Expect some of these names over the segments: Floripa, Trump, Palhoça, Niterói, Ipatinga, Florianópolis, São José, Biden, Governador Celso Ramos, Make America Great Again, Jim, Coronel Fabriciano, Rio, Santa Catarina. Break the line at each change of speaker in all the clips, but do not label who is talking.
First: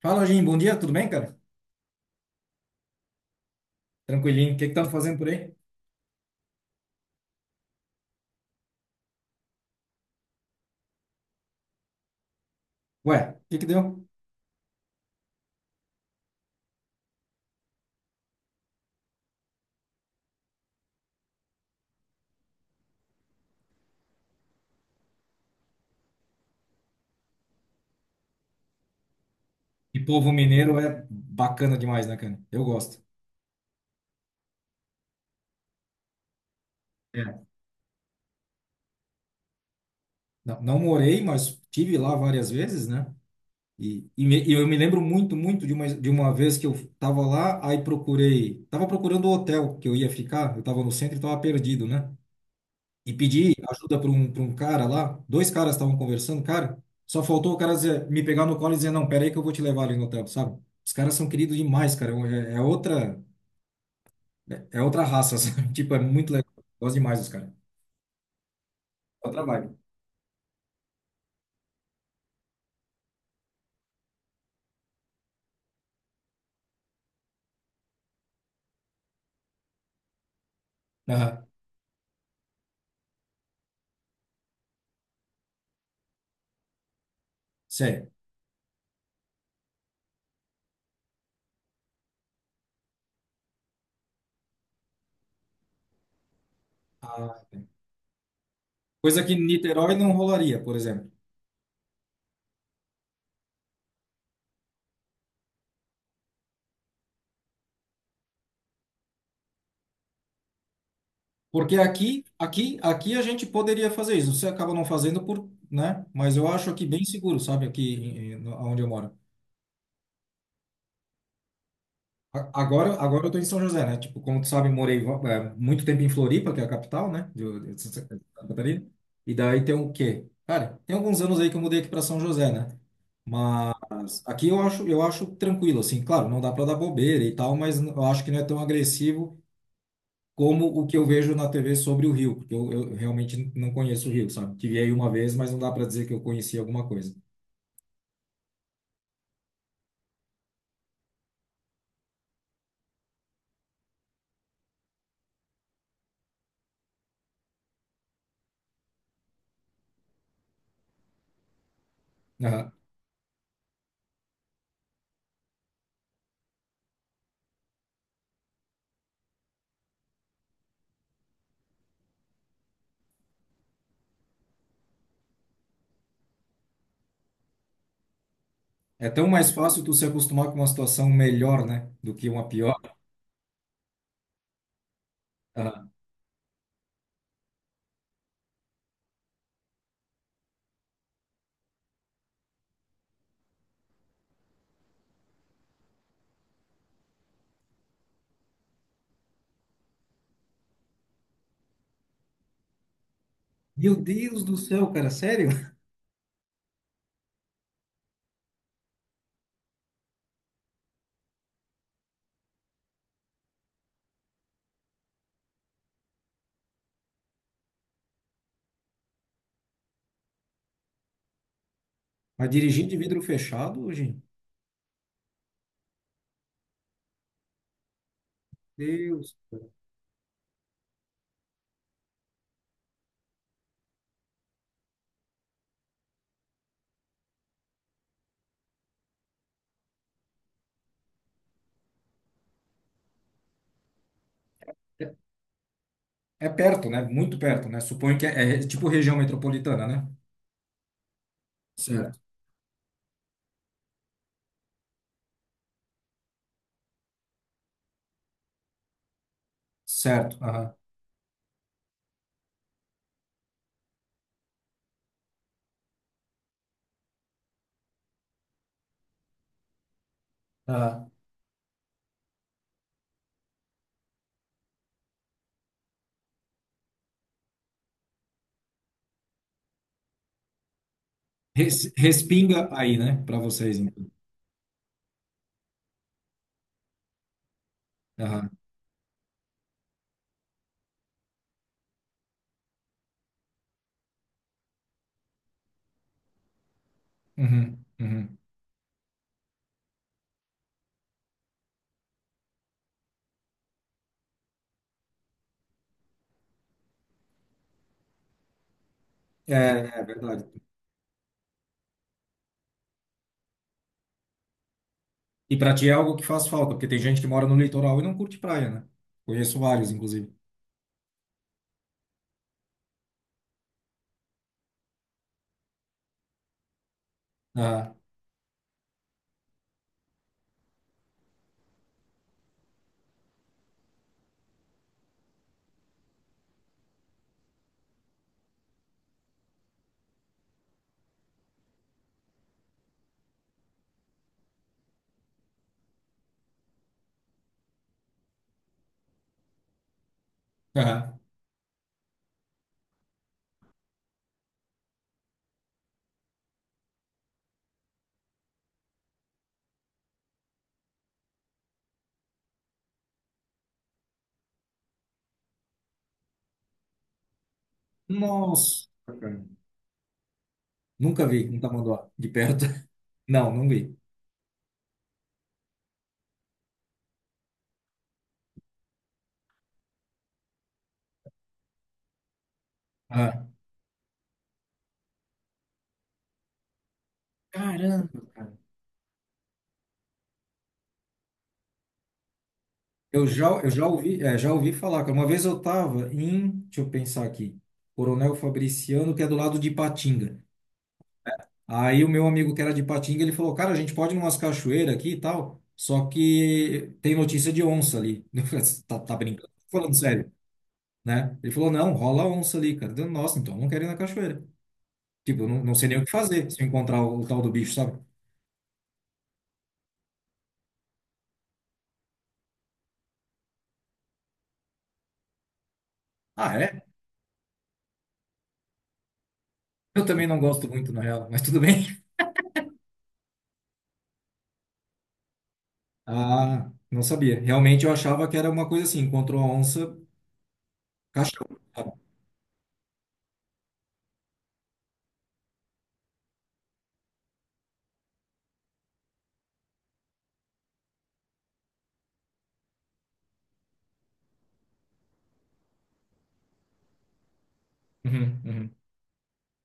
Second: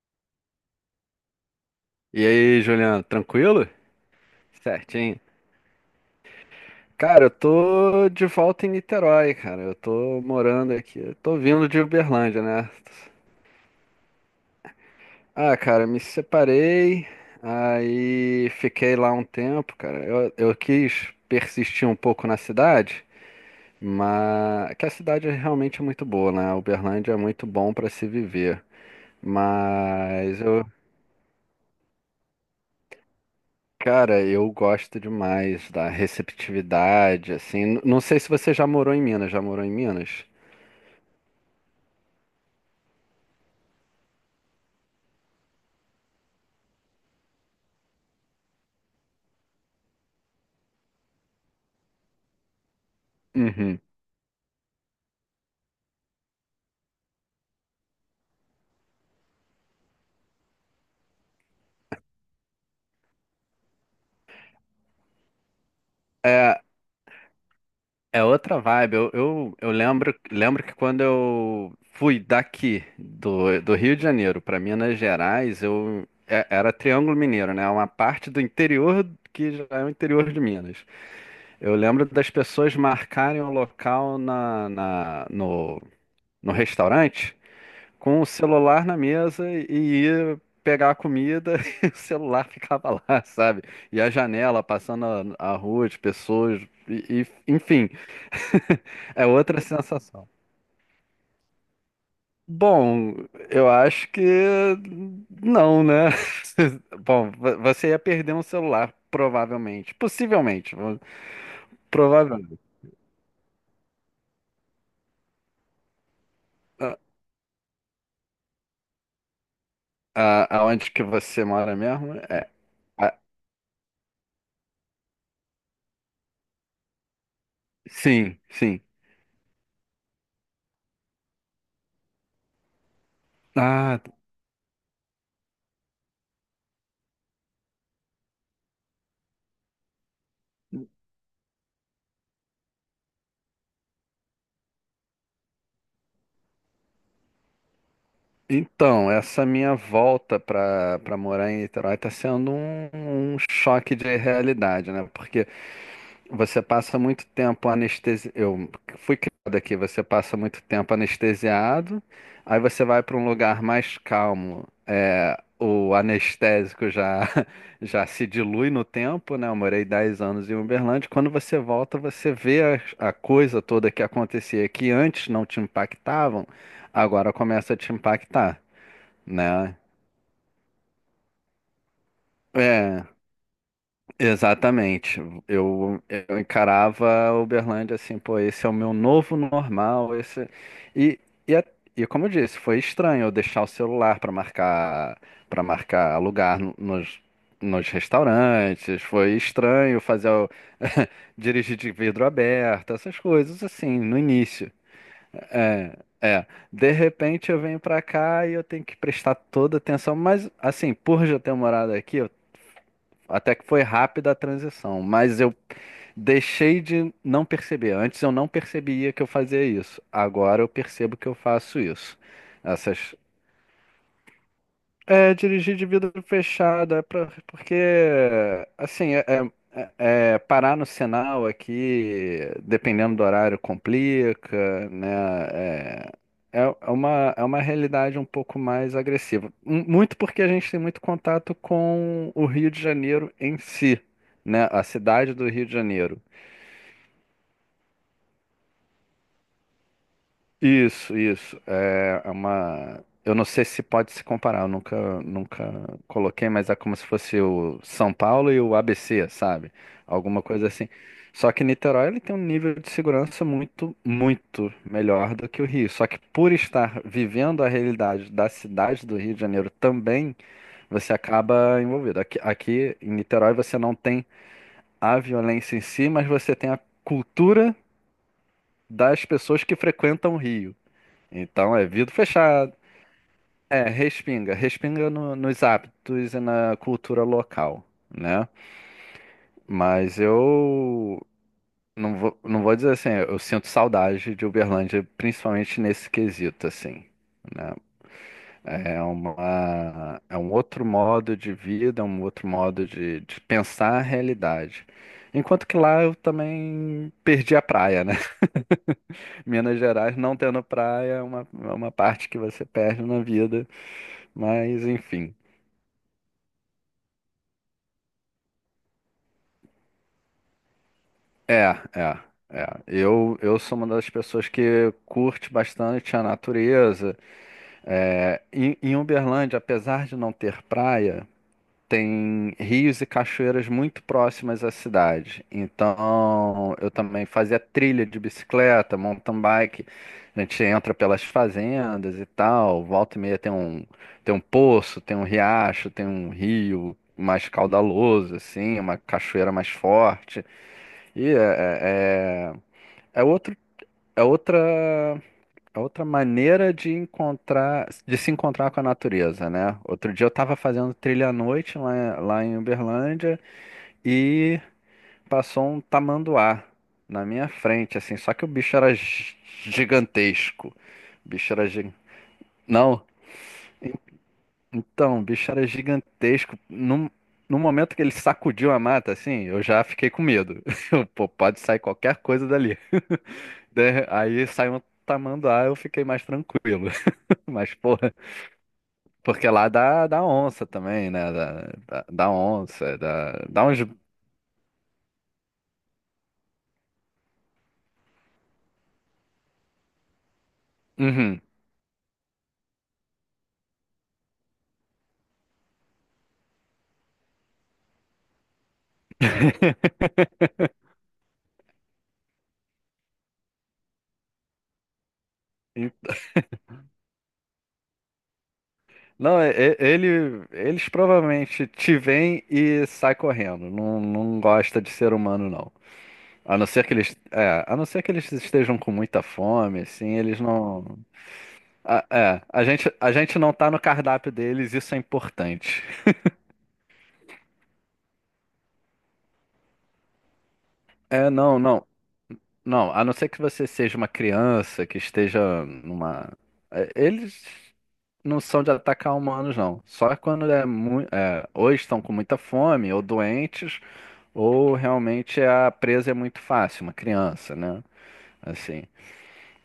Fala, Jim. Bom dia, tudo bem, cara?
E aí, Juliano, tranquilo?
Tranquilinho. O que tá fazendo
Certinho.
por aí?
Cara, eu tô de volta em Niterói, cara. Eu tô morando aqui. Eu tô vindo de Uberlândia, né?
Ué, o que deu?
Ah, cara, me separei, aí fiquei lá um tempo, cara. Eu quis persistir um pouco na cidade, mas que a cidade é realmente muito boa, né? Uberlândia é muito bom pra se viver.
E povo
Mas eu
mineiro é bacana demais, né, cara? Eu gosto.
cara, eu gosto demais da receptividade,
É.
assim. Não sei se você já morou em Minas, já morou em Minas?
Não, não morei, mas tive lá várias vezes, né? E eu me lembro muito de uma vez que eu tava lá, tava procurando o hotel que eu ia ficar, eu tava no centro e tava perdido, né? E pedi
Uhum.
ajuda para um cara lá. Dois caras estavam conversando, cara. Só faltou o cara me pegar no colo e dizer: "Não, pera aí que eu vou te levar ali no hotel", sabe? Os caras são queridos demais, cara. É, é outra, é outra raça, sabe? Tipo, é muito legal.
É,
Gosto demais dos caras.
é outra vibe. Eu,
É outra
eu,
vibe.
eu lembro, lembro que quando eu fui daqui, do do Rio de Janeiro para Minas Gerais, eu era Triângulo Mineiro, né? Uma parte do interior que já é o interior de Minas.
Aham.
Eu lembro das pessoas marcarem o local no no restaurante
Sério.
com o celular na mesa e ia pegar a comida e o celular ficava lá, sabe? E a janela passando a a rua de pessoas,
Ah,
enfim,
coisa
é
que em
outra
Niterói não
sensação.
rolaria, por exemplo.
Bom, eu acho que não, né? Bom, você ia perder um celular, provavelmente.
Porque
Provavelmente.
aqui a gente poderia fazer isso. Você acaba não fazendo por, né? Mas eu acho aqui
A-
bem seguro, sabe? Aqui, onde eu moro.
Aonde que você mora mesmo? É, a-
Agora eu tô em São José, né? Tipo, como tu sabe, morei muito tempo em Floripa, que é a capital, né? De Santa
sim, sim.
Catarina. E daí tem o quê? Cara, tem alguns anos aí que eu mudei aqui para São José, né?
Ah,
Mas aqui eu acho tranquilo, assim. Claro, não dá para dar bobeira e tal, mas eu acho que não é tão agressivo como o que eu vejo na TV sobre o Rio, porque eu realmente não conheço o Rio, sabe? Tive aí uma vez, mas não dá para dizer que eu conheci alguma coisa.
então, essa minha volta para para morar em Niterói está sendo um choque de realidade, né? Porque você passa muito tempo anestesiado. Eu fui criado aqui, você passa muito tempo anestesiado, aí
Aham.
você vai para um lugar mais calmo. É, o anestésico já, já se dilui no tempo, né? Eu morei 10 anos em Uberlândia. Quando você volta, você vê a a, coisa toda que acontecia que antes não te impactavam, agora começa a te impactar
É tão mais
né?
fácil tu se acostumar com uma situação melhor, né? Do que uma pior.
É, exatamente. Eu, eu encarava a Uberlândia assim, pô, esse é o meu novo normal, esse e, e, a- e como eu disse, foi estranho eu deixar o celular para marcar lugar nos nos restaurantes, foi estranho fazer dirigir de vidro aberto, essas coisas
Meu
assim, no
Deus do
início.
céu, cara, sério?
É, é. De repente eu venho pra cá e eu tenho que prestar toda atenção, mas assim, por já ter morado aqui, até que foi rápida a transição, mas eu deixei de não perceber. Antes eu não percebia que eu fazia isso. Agora eu percebo que eu faço isso.
Mas dirigindo de
Essas
vidro fechado, hoje,
é, dirigir de vidro fechado, porque, assim,
Deus.
é parar no sinal aqui, dependendo do horário, complica, né? É, é uma, é uma realidade um pouco mais agressiva. Muito porque a gente tem muito contato com o Rio de Janeiro em si, né? A
É
cidade do Rio de Janeiro.
é perto, né? Muito perto, né? Suponho que é, é tipo região metropolitana, né?
Isso.
Certo.
É uma. Eu não sei se pode se comparar, eu nunca, nunca coloquei, mas é como se fosse o São Paulo e o ABC, sabe?
Certo.
Alguma coisa
Aham.
assim. Só que Niterói ele tem um nível de segurança muito melhor do que o Rio. Só que por estar vivendo a realidade da cidade do Rio de Janeiro também,
Aham.
você acaba envolvido. Aqui em Niterói você não tem a violência em si, mas você tem a cultura das pessoas que frequentam o Rio. Então é
Res-
vidro
respinga
fechado.
aí, né? Para vocês,
É,
então.
respinga. Respinga nos hábitos e na cultura local, né?
Aham.
Mas eu não vou dizer assim, eu sinto saudade de Uberlândia, principalmente nesse quesito, assim, né?
Uhum. Uhum.
É um outro modo de vida, é um outro modo de pensar a realidade. Enquanto que lá eu também perdi a praia, né?
É,
Minas
é
Gerais não
verdade.
tendo praia é uma parte que você perde na vida, mas enfim.
E para ti é algo que faz falta, porque tem gente que mora no litoral e não curte praia, né? Conheço vários, inclusive.
É, é, é. Eu sou uma das pessoas que curte bastante a natureza.
Aham.
É, em Uberlândia, apesar de não ter praia, tem rios e cachoeiras muito próximas à cidade. Então, eu também fazia trilha de bicicleta, mountain bike. A gente entra pelas fazendas e tal. Volta e meia tem um poço, tem um riacho, tem um rio mais caudaloso, assim, uma cachoeira mais forte.
Aham.
E é, é- é é outro, é outra, é outra maneira de encontrar, de se encontrar com a natureza, né? Outro dia eu estava fazendo trilha à noite lá em Uberlândia e passou um tamanduá na minha frente, assim, só que o bicho
Nossa,
era
cara.
gigantesco.
Nunca
O
vi
bicho
um
era gi-
tamanduá de perto.
Não,
Não, não vi.
o bicho era gigantesco. No momento que ele sacudiu a mata, assim, eu já fiquei com medo. Eu, pô, pode sair qualquer coisa dali. Aí saiu um tamanduá, eu fiquei mais tranquilo. Mas, porra,
Caramba, cara.
porque lá dá onça também, né? Dá onça, dá
Eu
uns.
já ouvi, já ouvi falar, cara. Uma vez eu tava em, deixa eu pensar aqui, Coronel Fabriciano, que é do lado de Ipatinga.
Uhum.
Aí o meu amigo que era de Ipatinga, ele falou, cara, a gente pode ir numas cachoeiras aqui e tal, só que tem notícia de onça ali. Eu falei, "Você tá brincando? Tô falando sério, né?" Ele falou, não, rola onça ali, cara. Eu, nossa, então eu não quero ir na cachoeira. Tipo, eu não, não sei
E-
nem o que fazer se eu encontrar o tal do bicho, sabe?
Não, ele, eles provavelmente te veem e sai correndo. Não, não gosta de ser humano, não.
Ah,
A não
é?
ser que eles estejam com muita fome,
Eu
assim,
também não
eles
gosto muito,
não.
na real, mas tudo bem.
A gente não tá no cardápio deles, isso é importante.
Ah, não sabia. Realmente eu achava que era uma coisa assim, encontrou a onça, caixão.
Não.
Sabe?
Não, a não ser que você seja uma criança que esteja numa. Eles não são de atacar humanos, não. Só quando é muito. É, ou estão com muita fome, ou doentes, ou realmente a presa é muito fácil, uma criança, né?
Uhum.
Assim.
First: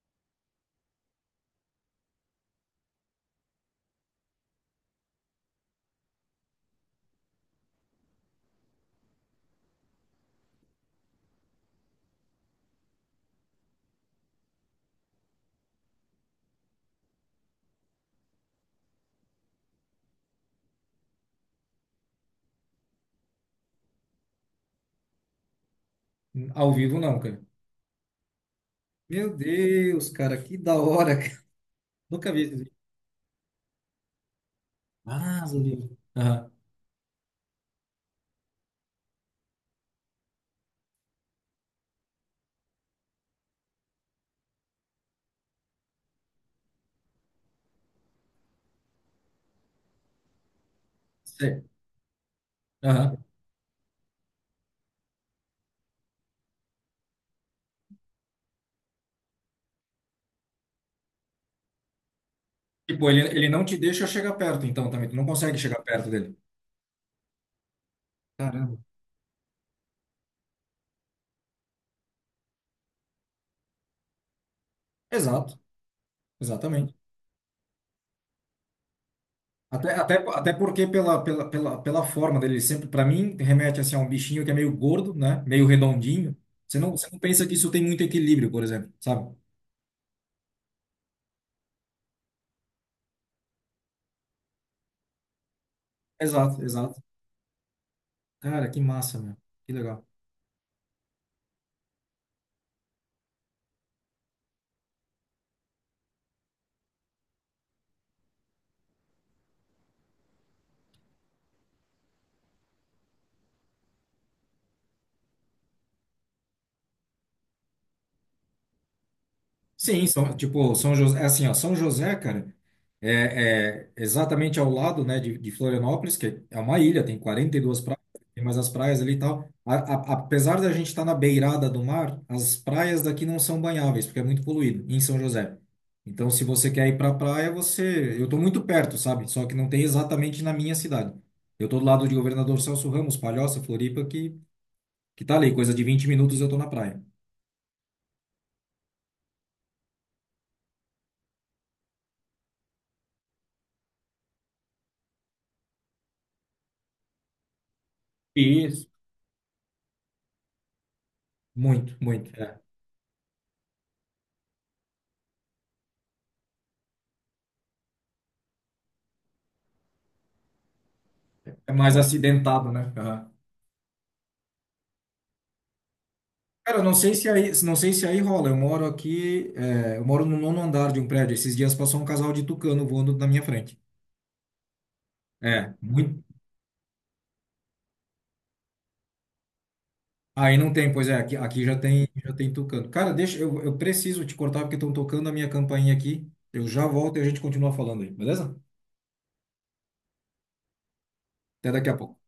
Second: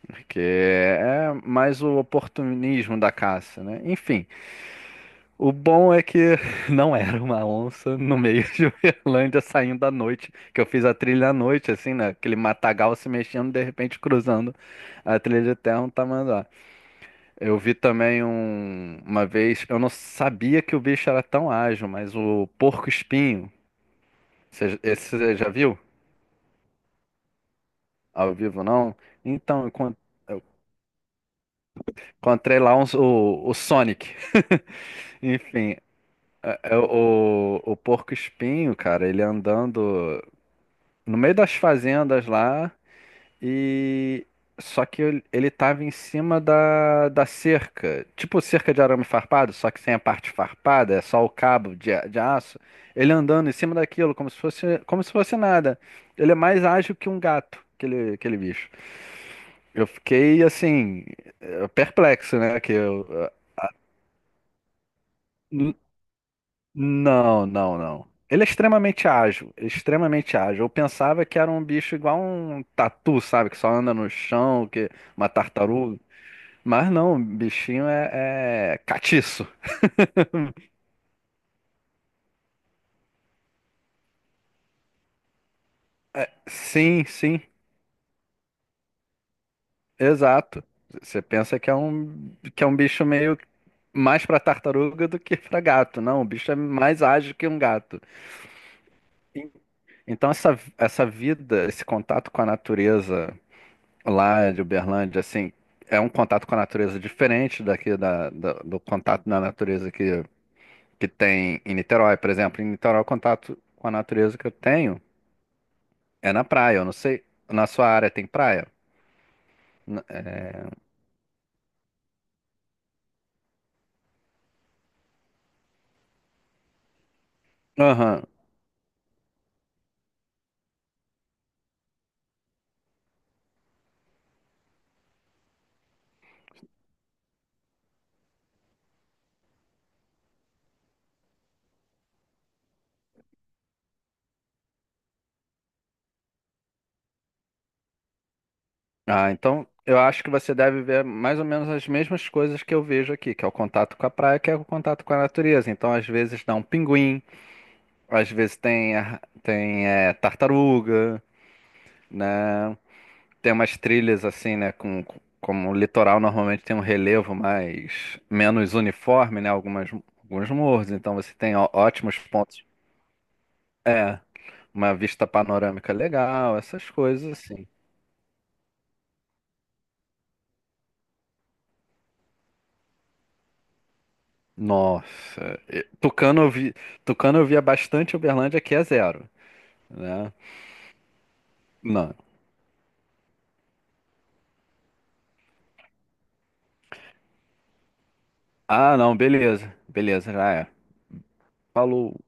Porque é mais o oportunismo da caça, né? Enfim. O bom é que não era uma onça no meio de Uberlândia saindo à noite, que eu fiz a trilha à noite, assim, né? Aquele matagal se mexendo, de repente cruzando a trilha de terra um tamanduá. Eu vi também um, uma vez, eu não sabia que o bicho era tão ágil, mas o porco-espinho, esse você já viu?
Ao vivo não, cara.
Ao vivo, não?
Meu
Então, eu encon-
Deus, cara,
eu
que da hora, cara. Nunca vi esse
encontrei
vídeo.
lá o Sonic.
Ah, ao
Enfim,
vivo. Aham,
o porco-espinho, cara, ele andando no meio das fazendas lá e só que ele tava em cima da cerca, tipo cerca de arame farpado, só que sem a parte farpada, é só o
sei.
cabo de aço. Ele
Aham.
andando em cima daquilo como se fosse nada. Ele é mais ágil que um gato, aquele bicho. Eu fiquei assim perplexo, né? Que
Tipo,
eu,
ele não te deixa chegar perto, então, também. Tu não consegue chegar perto dele.
não, não. Ele é
Caramba.
extremamente ágil, extremamente ágil. Eu pensava que era um bicho igual um tatu, sabe? Que só anda no chão, que uma
Exato,
tartaruga. Mas
exatamente.
não, o bichinho é catiço.
Até porque pela forma dele, sempre, para mim, remete assim, a um bichinho que é meio gordo, né? Meio redondinho.
Sim,
Você não
sim,
pensa que isso tem muito equilíbrio, por exemplo, sabe?
exato. Você pensa que é um bicho meio mais para tartaruga do que para gato. Não, o bicho é
Exato, exato.
mais ágil que um gato.
Cara, que massa, meu. Que legal.
Então essa vida, esse contato com a natureza lá de Uberlândia, assim, é um contato com a natureza diferente daqui do contato na natureza que tem em Niterói, por exemplo. Em Niterói, o contato com a natureza que eu tenho é na praia. Eu não sei, na sua área tem praia? N-
Sim, são, tipo, São José, é assim, ó, São José, cara, é exatamente ao lado, né, de Florianópolis, que é uma ilha, tem 42 praias,
Aham.
tem mais as praias ali e tal. Apesar da gente estar na beirada do mar, as praias daqui não são banháveis, porque é muito poluído, em São José. Então, se você quer ir pra praia, você... Eu tô muito perto, sabe? Só que não tem exatamente na minha cidade. Eu tô do lado de Governador Celso Ramos, Palhoça, Floripa, que tá ali, coisa de 20 minutos eu tô na praia.
Ah, então eu acho que você deve ver mais ou menos as mesmas coisas que eu vejo aqui, que é o contato com a praia, que é o contato com a natureza. Então, às vezes dá um pinguim, às vezes
Isso,
tem, tem tartaruga,
muito, muito. É,
né? Tem umas trilhas assim, né? Como o litoral normalmente tem um relevo mais menos uniforme, né? Alguns morros, então você tem
é mais
ótimos pontos.
acidentado, né? Aham.
É, uma vista panorâmica legal,
Cara,
essas
não sei se
coisas
aí,
assim.
não sei se aí rola. Eu moro aqui, é, eu moro no nono andar de um prédio. Esses dias passou um casal de tucano voando na minha frente.
Nossa,
É, muito.
tucano eu vi, tucano eu via bastante Uberlândia, aqui é zero, né?
Aí não tem, pois é, aqui, aqui
Não.
já tem tucano. Cara, deixa, eu preciso te cortar porque estão tocando a minha campainha aqui. Eu já volto e a gente continua falando aí, beleza?
Ah, não, beleza, já é.
Até daqui a
Falou.
pouco.